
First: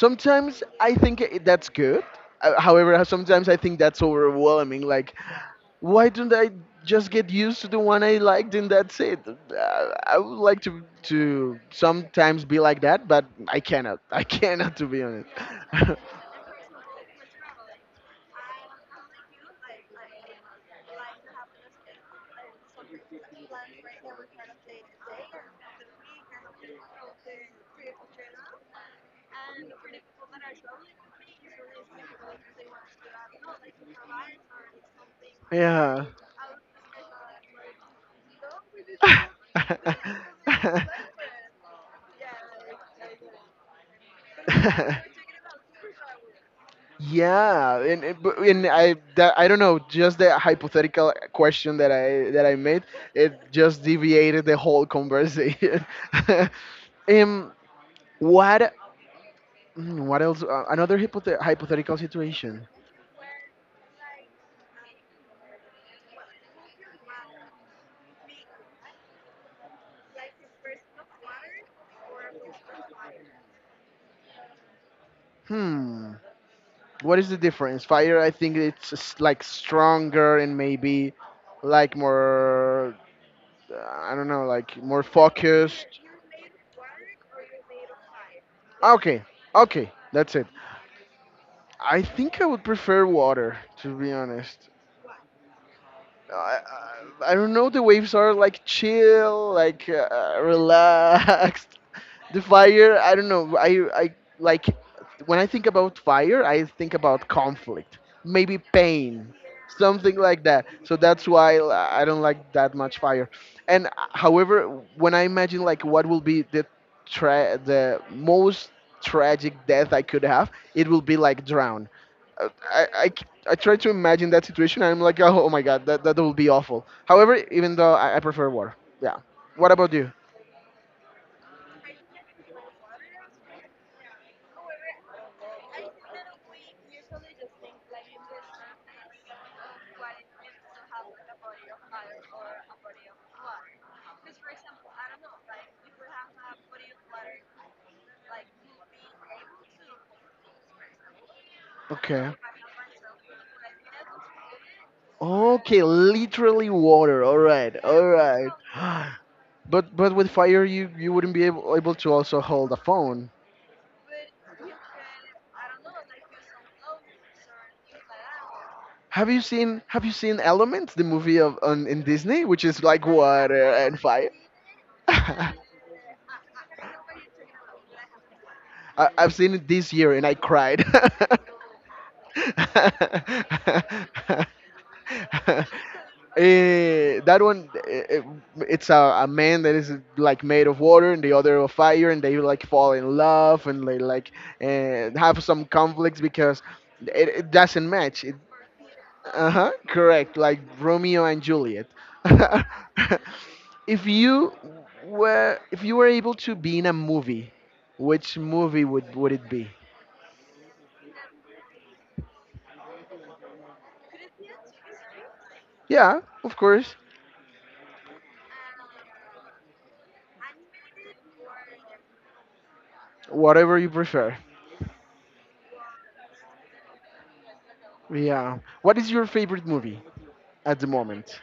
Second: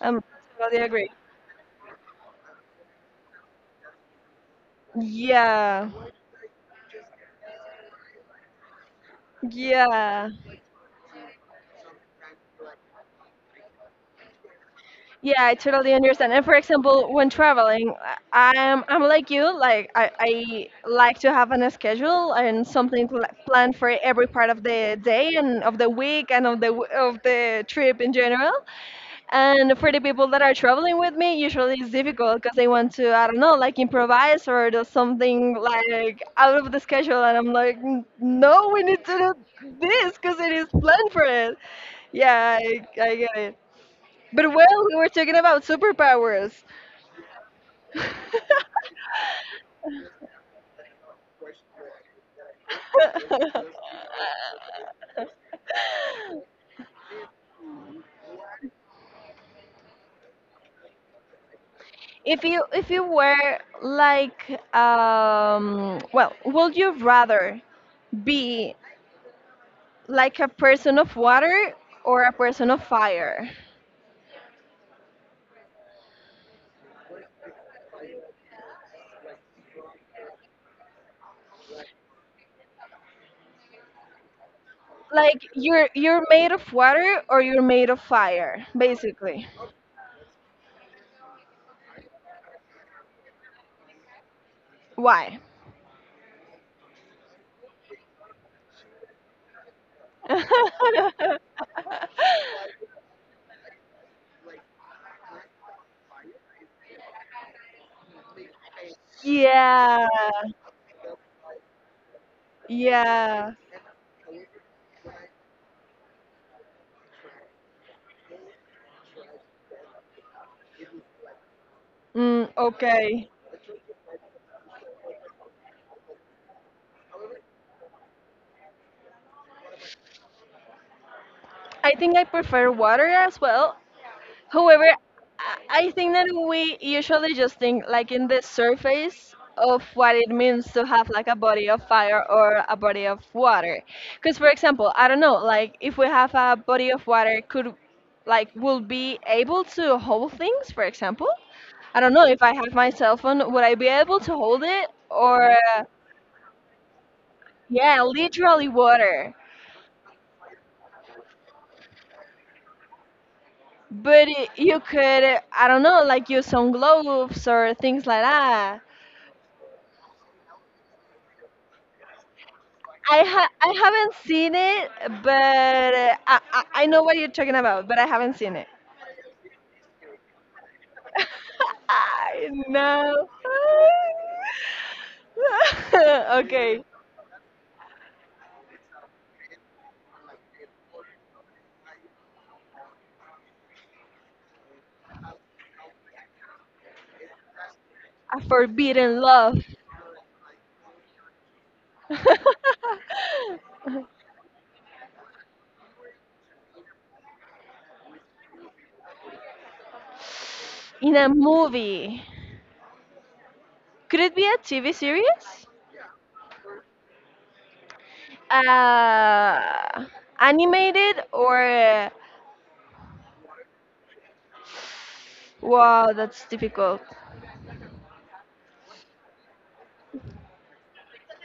B: I'm totally
A: I
B: agree.
A: think that's good. However, sometimes I think that's overwhelming. Like,
B: Yeah,
A: why don't I just get used to the one I liked and that's it? I
B: yeah.
A: would like to sometimes be like that, but I cannot. [laughs] I cannot, to be honest.
B: Yeah, I totally understand. And for example, when traveling, I'm like you. Like I like
A: [laughs]
B: to have on a schedule and something planned for every part of the day and of the week and of the of the trip in general. And for the people that are traveling with me, usually it's difficult because they want to, I don't know, like improvise or do something
A: Yeah.
B: like out of the schedule. And I'm like, "No, we need to do this because it is
A: [laughs]
B: planned for it." Yeah, I get it. But well, we were talking about superpowers.
A: Yeah, and but-
B: [laughs]
A: and I that, I don't know, just the hypothetical question that I made, it just deviated the whole conversation. [laughs] Um, what mm, what else? Another hypothetical
B: if you
A: situation.
B: if you were like, well, would you rather be like a person of water or a person of fire?
A: Hmm. What is the difference? Fire, I think it's like stronger and maybe like more, I don't know, like more
B: Like you're
A: focused.
B: you're made of water or you're made of fire,
A: Okay,
B: basically.
A: okay, that's it. I think I would prefer water, to be honest.
B: Why?
A: I, I don't know, the waves are like chill, like [laughs] relaxed. The fire,
B: [laughs]
A: I don't know, I like when I think about fire I think about conflict, maybe pain,
B: Yeah.
A: something like that, so that's why I don't like that much fire.
B: Yeah.
A: And however, when I imagine like what will be the the most tragic death I could have, it will be like drown.
B: Mm,
A: uh, I, I, c-
B: okay.
A: I try to imagine that situation and I'm like, oh, oh my god, that, that will be awful. However, even though I prefer water, yeah. What about you?
B: I think I prefer water as well. However, I think that we usually just think like in the surface of what it means to have like a body of fire or a body of water. Because, for example, I don't know, like if we have a body of water, could, like, will be able to hold things, for example? I don't know,
A: Okay.
B: if I have my cell phone, would I be able to hold it? Or
A: Okay, literally water. All right,
B: yeah,
A: all right.
B: literally
A: [sighs]
B: water.
A: But with fire, you wouldn't be able, able to also hold a phone.
B: But it, you could, I don't know, like use some gloves or things like that.
A: Have you seen Elements, the movie of on in Disney, which is like water
B: I
A: and
B: haven't
A: fire?
B: seen it,
A: [laughs] I,
B: but I I know what you're talking about, but I haven't seen it.
A: I've seen it this year and I cried. [laughs]
B: [laughs] I know.
A: [laughs]
B: [laughs] Okay,
A: Eh, that one, eh, eh, it's a man that is like made of water and the other of fire, and they like fall in love and they like have some conflicts because it doesn't match. It,
B: a forbidden love.
A: uh-huh, correct, like Romeo and Juliet.
B: [laughs]
A: [laughs] if you if you were able to be in a movie, which movie would it be?
B: In a movie. Could it be a TV series?
A: Yeah, of course,
B: Uh, animated or
A: whatever you prefer.
B: wow, that's difficult.
A: Yeah. What is your favorite movie at the moment,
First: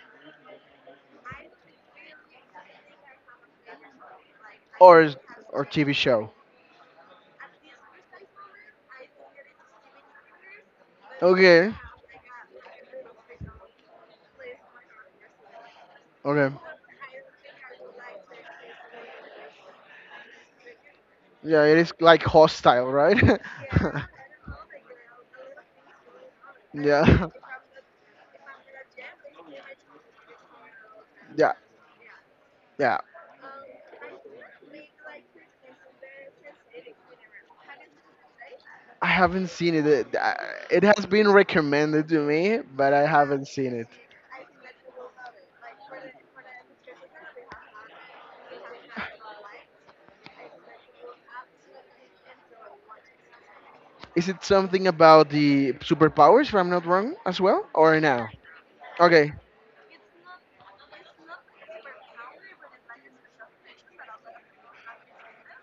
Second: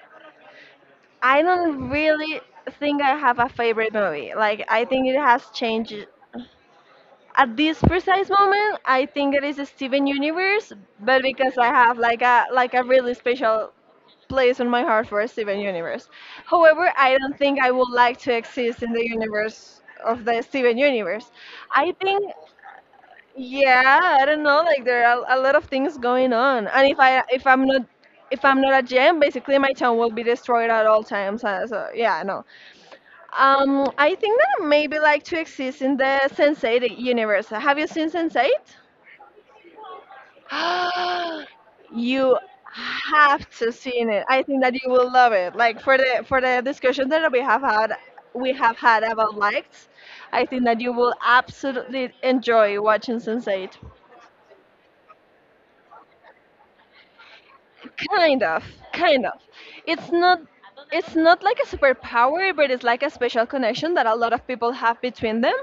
B: I don't really think I have a favorite movie. Like I think
A: or
B: it has
A: or TV
B: changed
A: show?
B: at this precise moment. I think it is Steven Universe, but because I
A: Okay.
B: have like a really special place in my heart for Steven Universe.
A: Okay.
B: However, I don't think I would like to exist in the universe of the Steven Universe.
A: Yeah, it is
B: I
A: like
B: think,
A: hostile, right?
B: yeah,
A: [laughs]
B: I don't know, like there are a lot of things going on. And if
A: Yeah.
B: I if I'm not if I'm not a gem, basically my town will be destroyed at all times.
A: Yeah.
B: So yeah, no,
A: Yeah.
B: I think that maybe like to exist in the Sense8 universe. Have you seen Sense8?
A: I haven't seen it. It has been
B: [gasps]
A: recommended to
B: You
A: me, but I haven't
B: have to
A: seen it.
B: see it. I think that you will love it. Like for the discussion that we have had about likes, I think that you will absolutely enjoy watching Sense8.
A: Is it something about the superpowers, if I'm not wrong, as well, or no?
B: Kind of, kind
A: Okay.
B: of. It's not, it's not like a superpower, but it's like a special connection that a lot of people have between them.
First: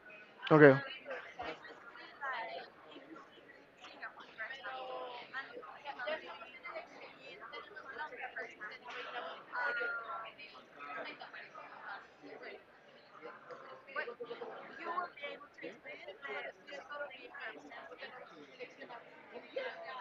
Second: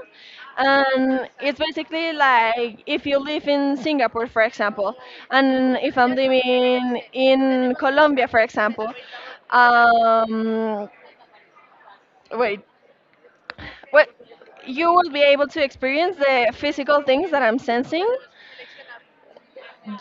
A: Okay.
B: And it's basically like if you live in Singapore, for example, and if I'm living in Colombia, for example, um, wait, what you will be able to experience the physical things that I'm sensing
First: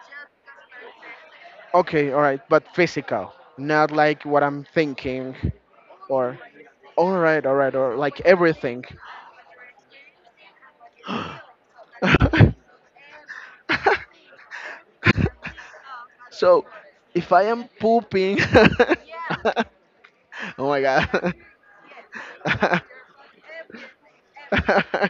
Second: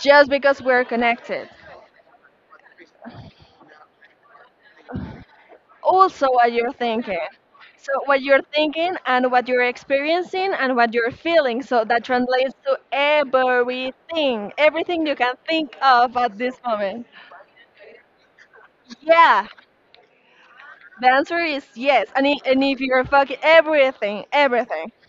B: just because we're connected.
A: Okay. All right. But physical, not like what I'm thinking.
B: Also
A: Or,
B: what you're thinking.
A: all right,
B: So
A: or like
B: what you're
A: everything.
B: thinking and what you're experiencing and what you're feeling.
A: [laughs]
B: So that translates to everything, everything you can think of at this
A: So,
B: moment.
A: if I am pooping, [laughs]
B: Yeah,
A: oh my
B: the
A: god.
B: answer is yes. And if you're fucking, everything, everything.
A: [laughs] [laughs]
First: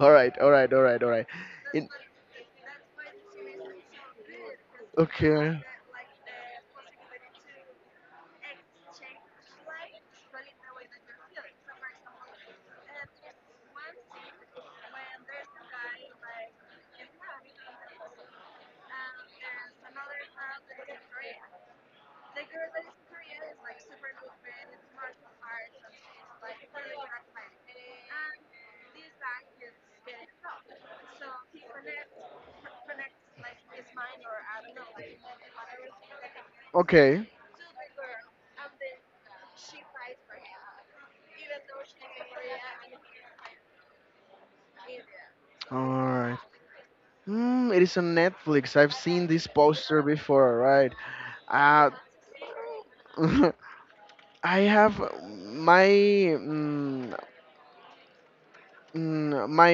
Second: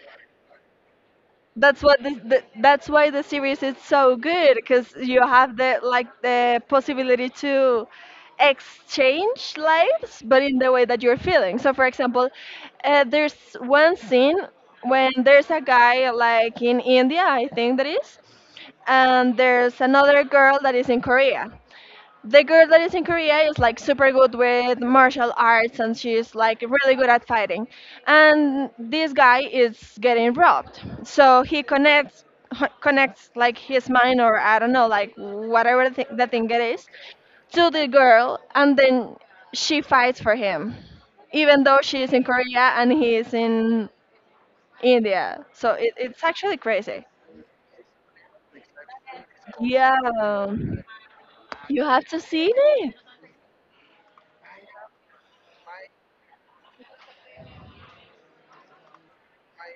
A: All right, all right, all right, all right.
B: That's
A: In,
B: what this, the, that's why the series is so good, because you have
A: okay.
B: the like the possibility to exchange lives, but in the way that you're feeling. So, for example, there's one scene when there's a guy like in India, I think that is, and there's another girl that is in Korea. The girl that is in Korea is like super good with martial arts and she's like really good at fighting. And this guy is getting robbed. So he connects [laughs] connects like his mind, or I don't know, like whatever the thing it is,
A: Okay.
B: to the girl, and then she fights for him even though she is in Korea and he is in India. So it, it's
A: Alright.
B: actually crazy.
A: Mm, it is on Netflix. I've seen this poster
B: Yeah.
A: before, right?
B: You
A: Uh,
B: have to see it.
A: [laughs] I have my mm, my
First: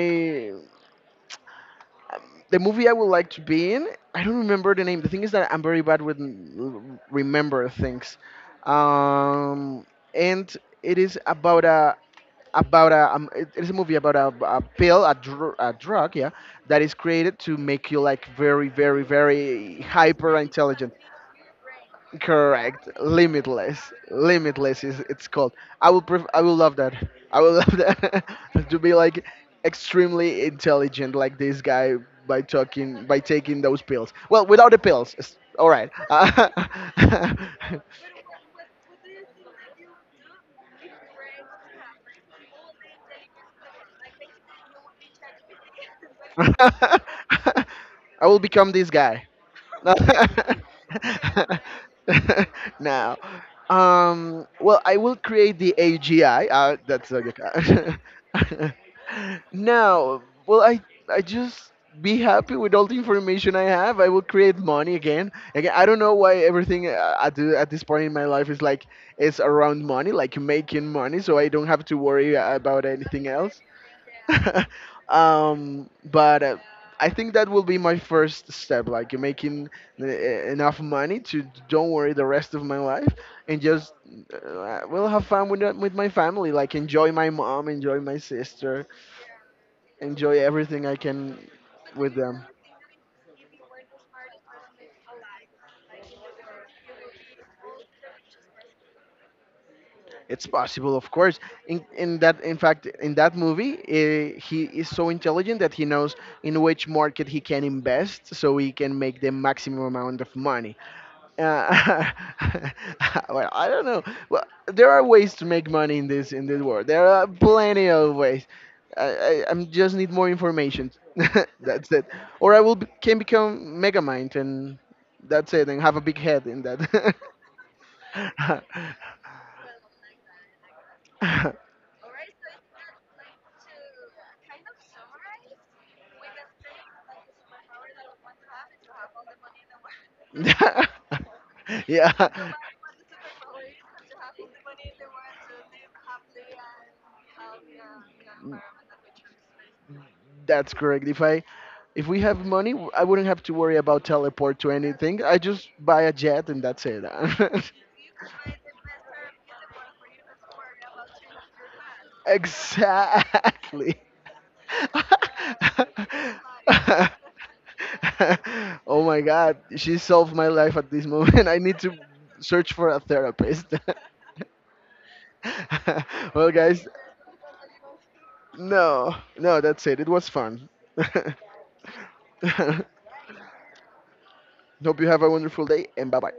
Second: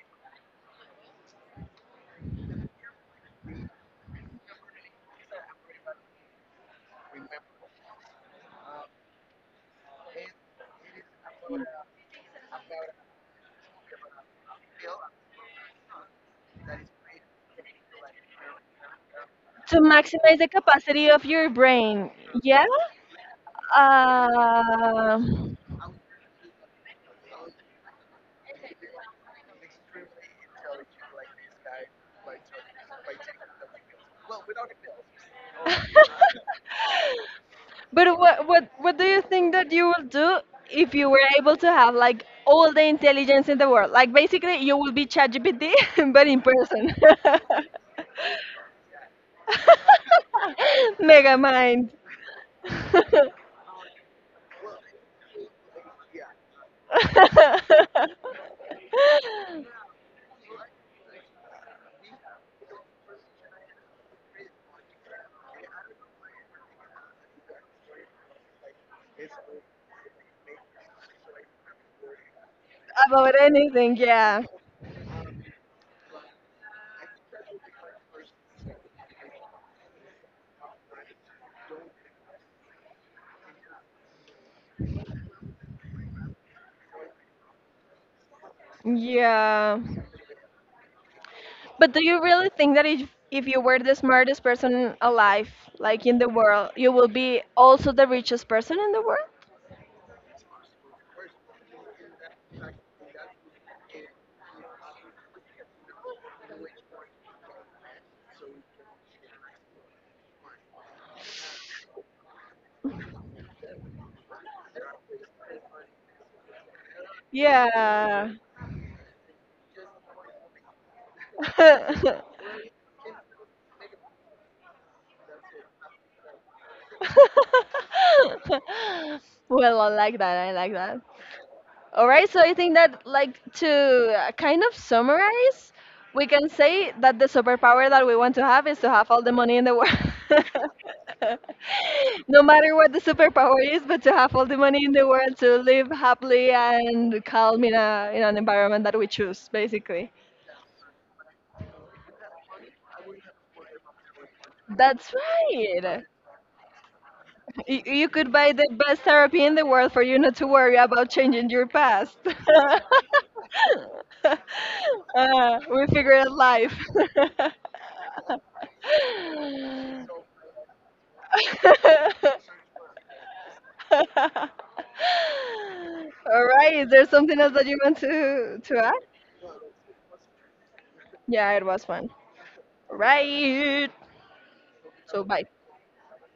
A: the movie I would like to be in, I don't remember the name. The thing is that I'm very bad with remember things, um, and it is about a it is a movie about a pill, a, a drug, yeah, that is created to make you like very, very, very
B: To
A: hyper
B: maximize the
A: intelligent.
B: capacity of your brain. Yeah.
A: Correct. Limitless. Limitless is
B: Uh,
A: it's called. I will love that. I will love that [laughs] to be like extremely intelligent like this guy by taking those pills. Well, without the pills. All right. [laughs]
B: [laughs] but what do you think that you will do if you were able to have like all the intelligence in the world? Like basically, you will be ChatGPT, [laughs] but in person.
A: I
B: [laughs]
A: will become this guy. No.
B: Mega mind.
A: [laughs] Now,
B: [laughs]
A: well, I will create the AGI. That's like a good. [laughs] Now, I just be happy with all the information I have. I will create money again. Again, I don't know why everything I do at this point in my life is like it's around money, like making money, so I don't have to worry about anything.
B: About anything, yeah.
A: [laughs] But I think that will be my first step, like making enough money to don't worry the rest of my life and just will have fun with with my family, like enjoy my mom, enjoy my sister,
B: Yeah.
A: enjoy everything I can
B: But do
A: with
B: you
A: them.
B: really think that if you were the smartest person alive, like in the world, you will be also the richest person in the world?
A: It's possible, of course. In fact, in that movie, he is so intelligent that he knows in which market he can invest, so he can make the maximum amount of money. Uh, [laughs] well, I don't know. Well, there are ways to make money in this world. There are plenty of
B: Yeah.
A: ways. I just need more information. [laughs] That's it.
B: [laughs]
A: Or I will be, can become Megamind, and that's it. And have a big head in that.
B: Well, I like that. I like that. All right, so I think that, like, to kind of summarize, we can say that the superpower that we want to have is to have all the money in the world. [laughs] No matter what the superpower is, but to have all the money in the world to live happily and calm in, a, in an
A: [laughs] Yeah.
B: environment that we choose, basically.
A: That's correct. If we have money, I wouldn't have to worry about teleport to
B: That's
A: anything. I just buy
B: right.
A: a jet and that's it.
B: You could buy the best therapy in the world for you not to worry about changing your past.
A: [laughs]
B: [laughs]
A: Exactly. [laughs]
B: We figure out life. [laughs] All
A: Oh my god, she solved my life at this moment. [laughs] I need to search for a therapist. [laughs] Well,
B: right,
A: guys,
B: is there something else that you want to add?
A: no, no, that's it. It was fun.
B: Yeah, it was fun. All
A: [laughs]
B: right.
A: Hope you have
B: So
A: a
B: bye.
A: wonderful day and bye bye.